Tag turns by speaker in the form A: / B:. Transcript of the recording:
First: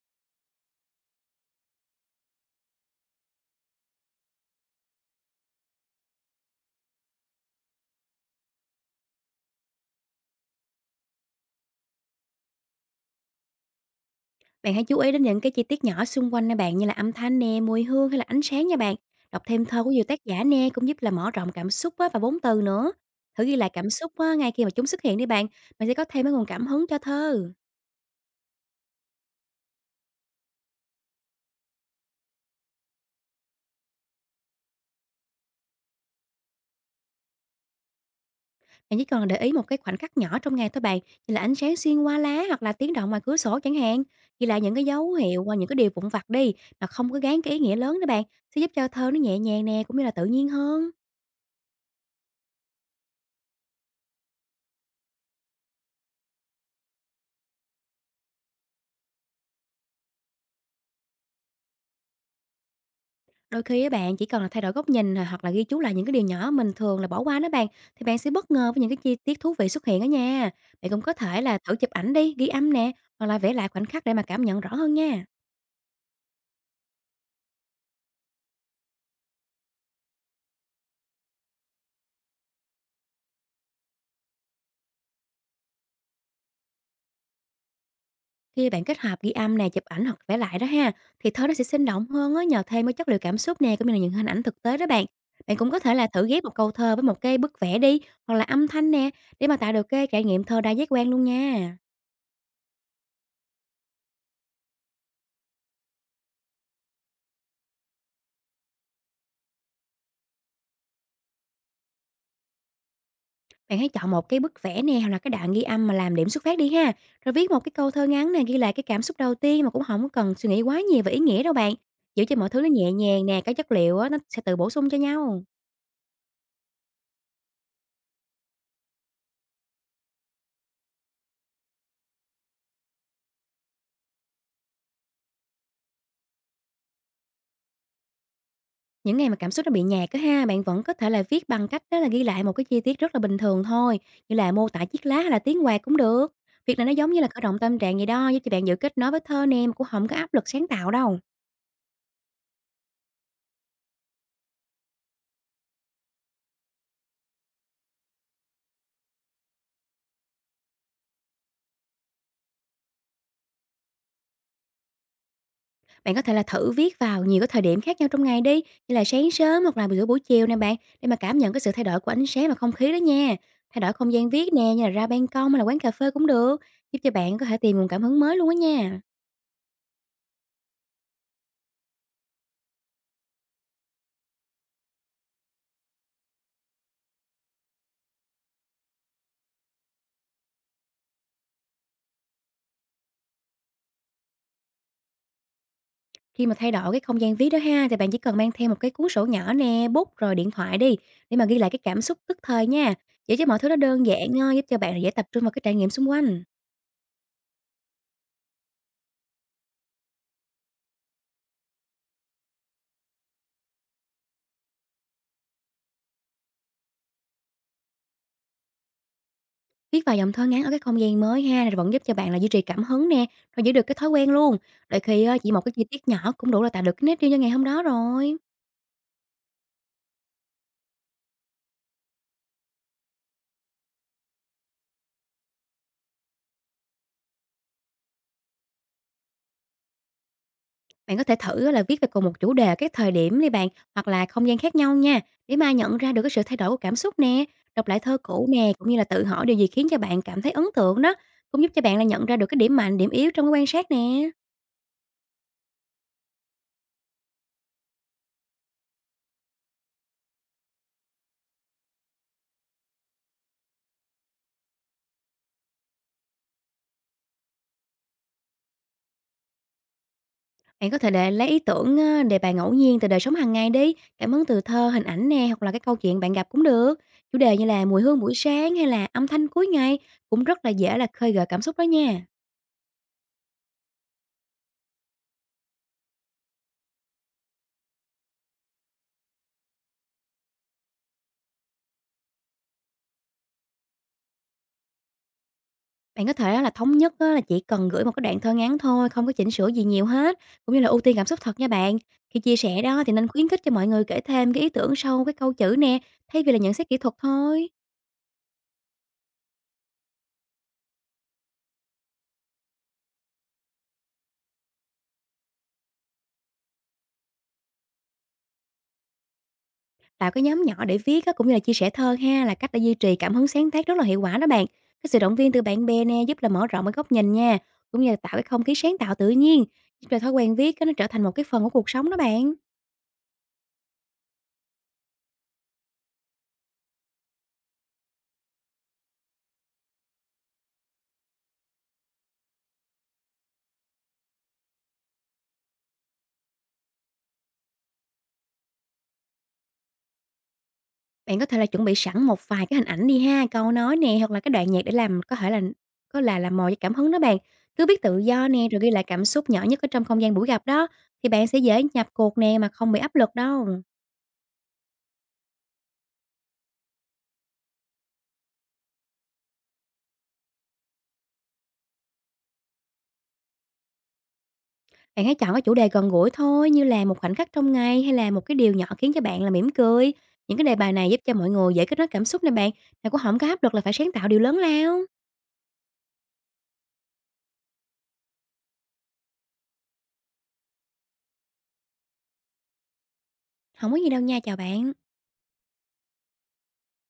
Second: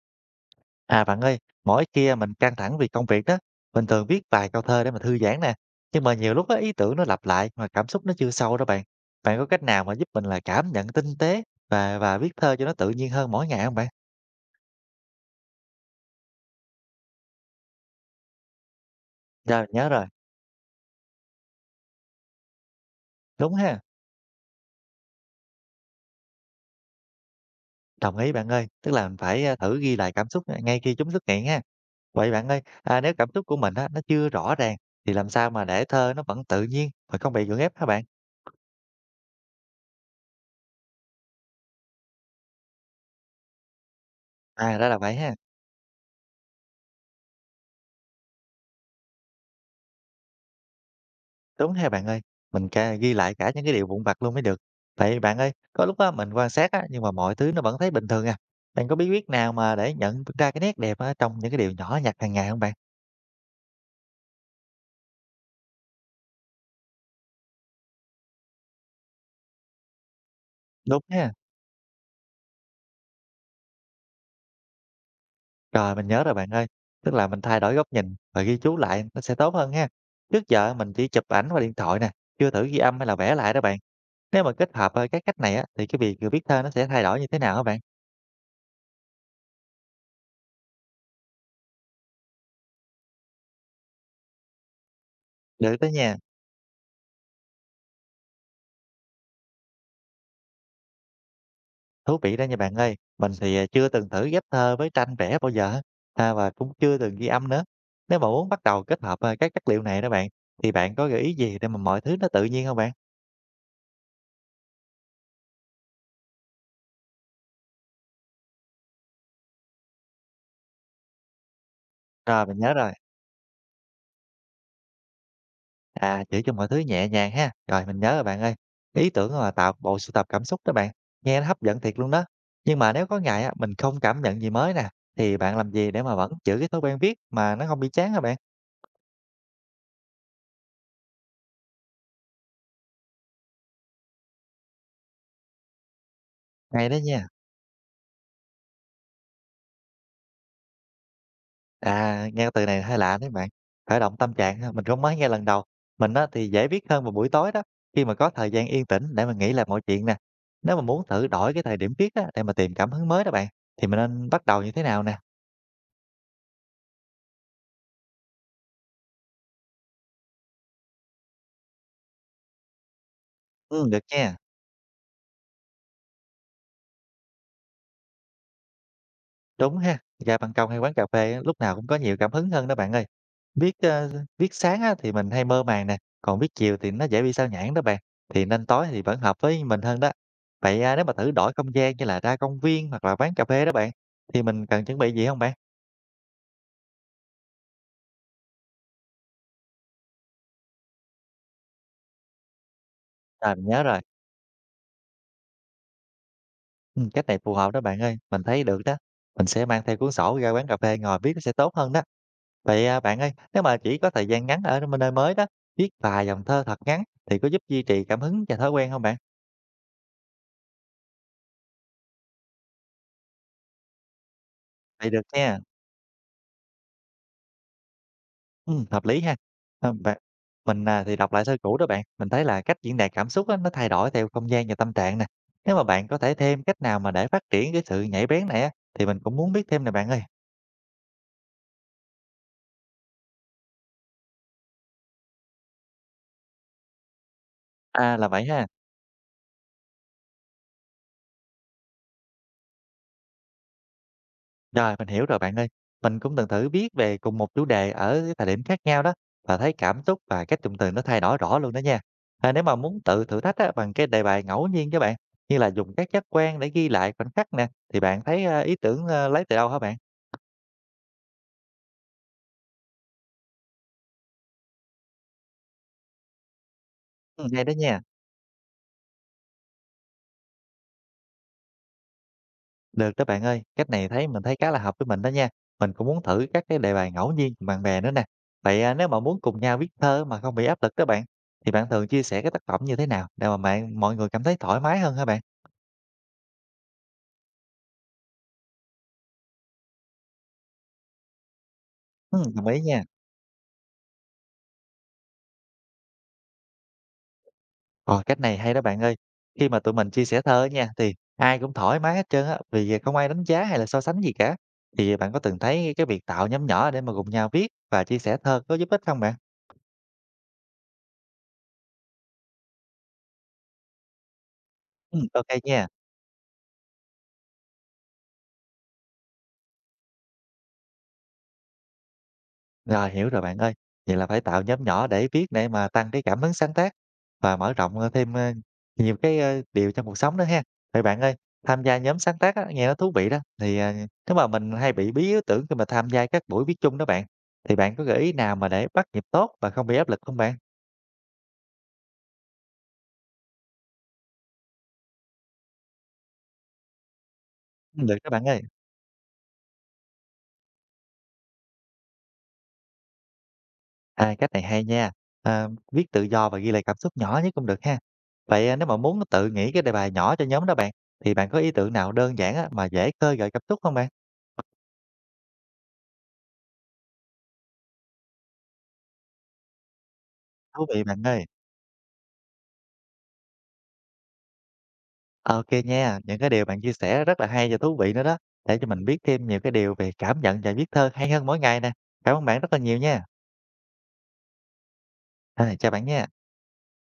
A: À bạn ơi, mỗi kia mình căng thẳng vì công việc đó, mình thường viết vài câu thơ để mà thư giãn nè. Nhưng mà nhiều lúc á, ý tưởng nó lặp lại mà cảm xúc nó chưa sâu đó bạn. Bạn có cách nào mà giúp mình là cảm nhận tinh tế và viết thơ cho nó tự nhiên hơn mỗi ngày không bạn?
B: Bạn hãy chú ý đến những cái chi tiết nhỏ xung quanh nè bạn, như là âm thanh nè, mùi hương hay là ánh sáng nha bạn. Đọc
A: Rồi,
B: thêm
A: mình
B: thơ
A: nhớ
B: của nhiều
A: rồi.
B: tác giả nè cũng giúp là mở rộng cảm xúc á, và vốn từ nữa. Thử
A: Đúng
B: ghi lại
A: ha.
B: cảm xúc á, ngay khi mà chúng xuất hiện đi bạn, bạn sẽ có thêm cái nguồn cảm hứng cho thơ.
A: Đồng ý bạn ơi, tức là mình phải thử ghi lại cảm xúc ngay khi chúng xuất hiện ha. Vậy bạn ơi, nếu cảm xúc của mình á, nó chưa rõ ràng thì làm sao mà để thơ nó vẫn tự nhiên mà không bị gượng ép hả bạn?
B: Bạn chỉ cần để ý một cái khoảnh khắc nhỏ trong ngày thôi bạn, như là ánh sáng xuyên qua lá hoặc là tiếng động ngoài cửa sổ chẳng hạn. Ghi lại những
A: À,
B: cái
A: đó là
B: dấu
A: vậy ha.
B: hiệu qua những cái điều vụn vặt đi mà không có gán cái ý nghĩa lớn đó bạn, sẽ giúp cho thơ nó nhẹ nhàng nè, cũng như là tự nhiên hơn.
A: Đúng ha bạn ơi, mình ca ghi lại cả những cái điều vụn vặt luôn mới được. Vậy bạn ơi, có lúc á mình quan sát á nhưng mà mọi thứ nó vẫn thấy bình thường à. Bạn có bí quyết nào mà để nhận ra cái nét đẹp á trong những cái điều nhỏ nhặt hàng ngày không bạn?
B: Đôi khi á bạn, chỉ cần là thay đổi góc nhìn, à, hoặc là ghi chú lại những cái điều nhỏ mình thường là bỏ qua đó bạn, thì bạn sẽ bất ngờ với những cái chi tiết thú vị xuất hiện đó nha. Bạn
A: Đúng
B: cũng có
A: ha.
B: thể là thử chụp ảnh đi, ghi âm nè, hoặc là vẽ lại khoảnh khắc để mà cảm nhận rõ hơn nha.
A: Rồi mình nhớ rồi bạn ơi. Tức là mình thay đổi góc nhìn và ghi chú lại nó sẽ tốt hơn ha. Trước giờ mình chỉ chụp ảnh qua điện thoại nè, chưa thử ghi âm hay là vẽ lại đó bạn. Nếu mà kết hợp các cách này á thì cái việc viết thơ nó sẽ thay đổi như thế nào hả bạn?
B: Khi bạn kết hợp ghi âm nè, chụp ảnh hoặc vẽ lại đó ha, thì thơ nó sẽ sinh động hơn á, nhờ thêm cái chất liệu cảm xúc nè, cũng như là những hình ảnh thực tế đó bạn. Bạn cũng
A: Được
B: có
A: đó
B: thể là
A: nha.
B: thử ghép một câu thơ với một cái bức vẽ đi, hoặc là âm thanh nè, để mà tạo được cái trải nghiệm thơ đa giác quan luôn nha.
A: Thú vị đó nha bạn ơi, mình thì, chưa từng thử ghép thơ với tranh vẽ bao giờ và cũng chưa từng ghi âm nữa. Nếu mà muốn bắt đầu kết hợp, các chất liệu này đó bạn, thì bạn có gợi ý gì để mà mọi thứ nó tự nhiên không bạn?
B: Bạn hãy chọn một cái bức vẽ nè hoặc là cái đoạn ghi âm mà làm điểm xuất phát đi ha. Rồi viết một cái câu thơ ngắn nè, ghi lại cái cảm xúc đầu tiên mà cũng không có cần suy nghĩ quá nhiều về ý nghĩa đâu bạn. Giữ cho
A: Rồi,
B: mọi
A: mình
B: thứ nó
A: nhớ rồi,
B: nhẹ nhàng nè, cái chất liệu á, nó sẽ tự bổ sung cho nhau.
A: giữ cho mọi thứ nhẹ nhàng ha. Rồi, mình nhớ rồi bạn ơi, ý tưởng là tạo bộ sưu tập cảm xúc đó bạn, nghe nó hấp dẫn thiệt luôn đó. Nhưng mà nếu có ngày á, mình không cảm nhận gì mới nè, thì bạn làm gì để mà vẫn giữ cái thói quen viết mà nó không bị chán hả bạn?
B: Những ngày mà cảm xúc nó bị nhạt á ha, bạn vẫn có thể là viết bằng cách đó là ghi lại một cái chi tiết rất là bình thường thôi, như là mô tả chiếc lá hay là tiếng quạt cũng được. Việc này
A: Hay
B: nó
A: đó
B: giống như
A: nha.
B: là khởi động tâm trạng vậy đó, giúp cho bạn giữ kết nối với thơ nè mà cũng không có áp lực sáng tạo đâu.
A: À, nghe cái từ này hơi lạ đấy bạn, khởi động tâm trạng ha, mình cũng mới nghe lần đầu. Mình á thì dễ viết hơn vào buổi tối đó, khi mà có thời gian yên tĩnh để mà nghĩ lại mọi chuyện nè. Nếu mà muốn thử đổi cái thời điểm viết á, để mà tìm cảm hứng mới đó bạn, thì mình nên bắt đầu như thế nào nè?
B: Bạn có thể là thử viết vào nhiều cái thời điểm khác nhau trong ngày đi, như là sáng sớm hoặc là giữa buổi chiều nè bạn, để mà cảm nhận cái sự thay đổi của ánh sáng và không khí đó nha. Thay
A: Ừ,
B: đổi
A: được
B: không gian
A: nha.
B: viết nè, như là ra ban công hay là quán cà phê cũng được, giúp cho bạn có thể tìm nguồn cảm hứng mới luôn á nha.
A: Đúng ha, ra ban công hay quán cà phê á, lúc nào cũng có nhiều cảm hứng hơn đó bạn ơi. Viết ờ, Viết sáng á, thì mình hay mơ màng nè, còn viết chiều thì nó dễ bị sao nhãng đó bạn. Thì nên tối thì vẫn hợp với mình hơn đó. Vậy à, nếu mà thử đổi không gian như là ra công viên hoặc là quán cà phê đó bạn, thì mình cần chuẩn bị gì không bạn?
B: Khi mà thay đổi cái không gian viết đó ha, thì bạn chỉ cần mang theo một cái cuốn sổ nhỏ nè, bút rồi điện thoại đi, để mà ghi lại cái cảm xúc tức thời nha. Vậy chứ
A: À,
B: mọi
A: mình
B: thứ nó
A: nhớ rồi.
B: đơn giản, giúp cho bạn dễ tập trung vào cái trải nghiệm xung quanh.
A: Ừ, cách này phù hợp đó bạn ơi, mình thấy được đó. Mình sẽ mang theo cuốn sổ ra quán cà phê ngồi viết nó sẽ tốt hơn đó. Vậy à, bạn ơi, nếu mà chỉ có thời gian ngắn ở nơi nơi mới đó, viết vài dòng thơ thật ngắn thì có giúp duy trì cảm hứng và thói quen không bạn?
B: Viết vài dòng thơ ngắn ở cái không gian mới ha, rồi vẫn giúp cho bạn là duy trì cảm hứng nè, rồi giữ được cái thói quen luôn. Đôi
A: Vậy được
B: khi á, chỉ
A: nha.
B: một cái chi tiết nhỏ cũng đủ là tạo được cái nét riêng cho ngày hôm đó rồi.
A: Hợp lý ha. Ờ, bạn mình, thì đọc lại sơ cũ đó bạn, mình thấy là cách diễn đạt cảm xúc á, nó thay đổi theo không gian và tâm trạng nè. Nếu mà bạn có thể thêm cách nào mà để phát triển cái sự nhạy bén này á, thì mình cũng muốn biết thêm nè bạn ơi.
B: Bạn có thể thử á là viết về cùng một chủ đề ở các thời điểm đi bạn, hoặc là không gian khác nhau nha, để mà nhận ra được cái sự thay đổi của cảm xúc nè. Đọc lại
A: À,
B: thơ
A: là vậy
B: cũ
A: ha.
B: nè, cũng như là tự hỏi điều gì khiến cho bạn cảm thấy ấn tượng đó, cũng giúp cho bạn là nhận ra được cái điểm mạnh, điểm yếu trong cái quan sát nè.
A: Rồi, mình hiểu rồi bạn ơi. Mình cũng từng thử viết về cùng một chủ đề ở cái thời điểm khác nhau đó, và thấy cảm xúc và cách dùng từ nó thay đổi rõ luôn đó nha. À, nếu mà muốn tự thử thách á, bằng cái đề bài ngẫu nhiên đó bạn, như là dùng các giác quan để ghi lại khoảnh khắc nè, thì bạn thấy, ý tưởng, lấy từ đâu hả bạn?
B: Bạn có thể để lấy ý tưởng, ơ, đề bài ngẫu nhiên từ đời sống hàng ngày đi, cảm hứng từ thơ, hình ảnh nè, hoặc là cái câu chuyện bạn gặp cũng được. Chủ đề
A: Hay
B: như
A: đó
B: là
A: nha.
B: mùi hương buổi sáng hay là âm thanh cuối ngày cũng rất là dễ là khơi gợi cảm xúc đó nha.
A: Được đó bạn ơi, cách này thấy mình thấy khá là hợp với mình đó nha. Mình cũng muốn thử các cái đề bài ngẫu nhiên cùng bạn bè nữa nè. Vậy à, nếu mà muốn cùng nhau viết thơ mà không bị áp lực các bạn, thì bạn thường chia sẻ cái tác phẩm như thế nào để mà bạn, mọi người cảm thấy thoải mái hơn hả bạn?
B: Bạn có thể là thống nhất á là chỉ cần gửi một cái đoạn thơ ngắn thôi, không có chỉnh sửa gì nhiều hết, cũng như là ưu tiên cảm xúc thật nha bạn. Khi
A: Ừ,
B: chia
A: đồng ý
B: sẻ
A: nha.
B: đó thì nên khuyến khích cho mọi người kể thêm cái ý tưởng sau cái câu chữ nè, thay vì là nhận xét kỹ thuật thôi.
A: Ồ, cách này hay đó bạn ơi. Khi mà tụi mình chia sẻ thơ nha, thì ai cũng thoải mái hết trơn á, vì không ai đánh giá hay là so sánh gì cả. Thì bạn có từng thấy cái việc tạo nhóm nhỏ để mà cùng nhau viết và chia sẻ thơ có giúp ích không bạn?
B: Tạo cái nhóm nhỏ để viết á, cũng như là chia sẻ thơ ha, là cách để duy trì cảm hứng sáng tác rất là hiệu quả đó bạn. Cái
A: Ừ,
B: sự động
A: ok
B: viên từ bạn
A: nha.
B: bè nè, giúp là mở rộng cái góc nhìn nha, cũng như là tạo cái không khí sáng tạo tự nhiên, giúp cho thói quen viết á, nó trở thành một cái phần của cuộc sống đó bạn.
A: Rồi, hiểu rồi bạn ơi. Vậy là phải tạo nhóm nhỏ để viết để mà tăng cái cảm hứng sáng tác và mở rộng, thêm, nhiều cái, điều trong cuộc sống đó ha. Vậy bạn ơi, tham gia nhóm sáng tác á, nghe nó thú vị đó, thì, nếu mà mình hay bị bí ý tưởng khi mà tham gia các buổi viết chung đó bạn, thì bạn có gợi ý nào mà để bắt nhịp tốt và không bị áp lực không bạn?
B: Bạn có thể là chuẩn bị sẵn một vài cái hình ảnh đi ha, câu nói nè, hoặc là cái đoạn nhạc để làm có thể là có là làm mồi cho cảm hứng đó bạn. Cứ viết
A: Được
B: tự
A: đó bạn
B: do
A: ơi.
B: nè, rồi ghi lại cảm xúc nhỏ nhất ở trong không gian buổi gặp đó, thì bạn sẽ dễ nhập cuộc nè mà không bị áp lực đâu.
A: À, cách này hay nha, viết tự do và ghi lại cảm xúc nhỏ nhất cũng được ha. Vậy, nếu mà muốn tự nghĩ cái đề bài nhỏ cho nhóm đó bạn, thì bạn có ý tưởng nào đơn giản á, mà dễ khơi gợi cảm xúc không bạn?
B: Bạn hãy chọn cái chủ đề gần gũi thôi, như là một khoảnh khắc trong ngày hay là một cái điều nhỏ khiến cho bạn là mỉm cười. Những cái đề
A: Thú
B: bài
A: vị
B: này giúp
A: bạn
B: cho
A: ơi.
B: mọi người dễ kết nối cảm xúc nè bạn, mà cũng không có áp lực là phải sáng tạo điều lớn lao.
A: OK nha, những cái điều bạn chia sẻ rất là hay và thú vị nữa đó, để cho mình biết thêm nhiều cái điều về cảm nhận và viết thơ hay hơn mỗi ngày nè. Cảm ơn bạn rất là nhiều nha.
B: Không có gì đâu nha, chào bạn.
A: Rồi, chào bạn nha.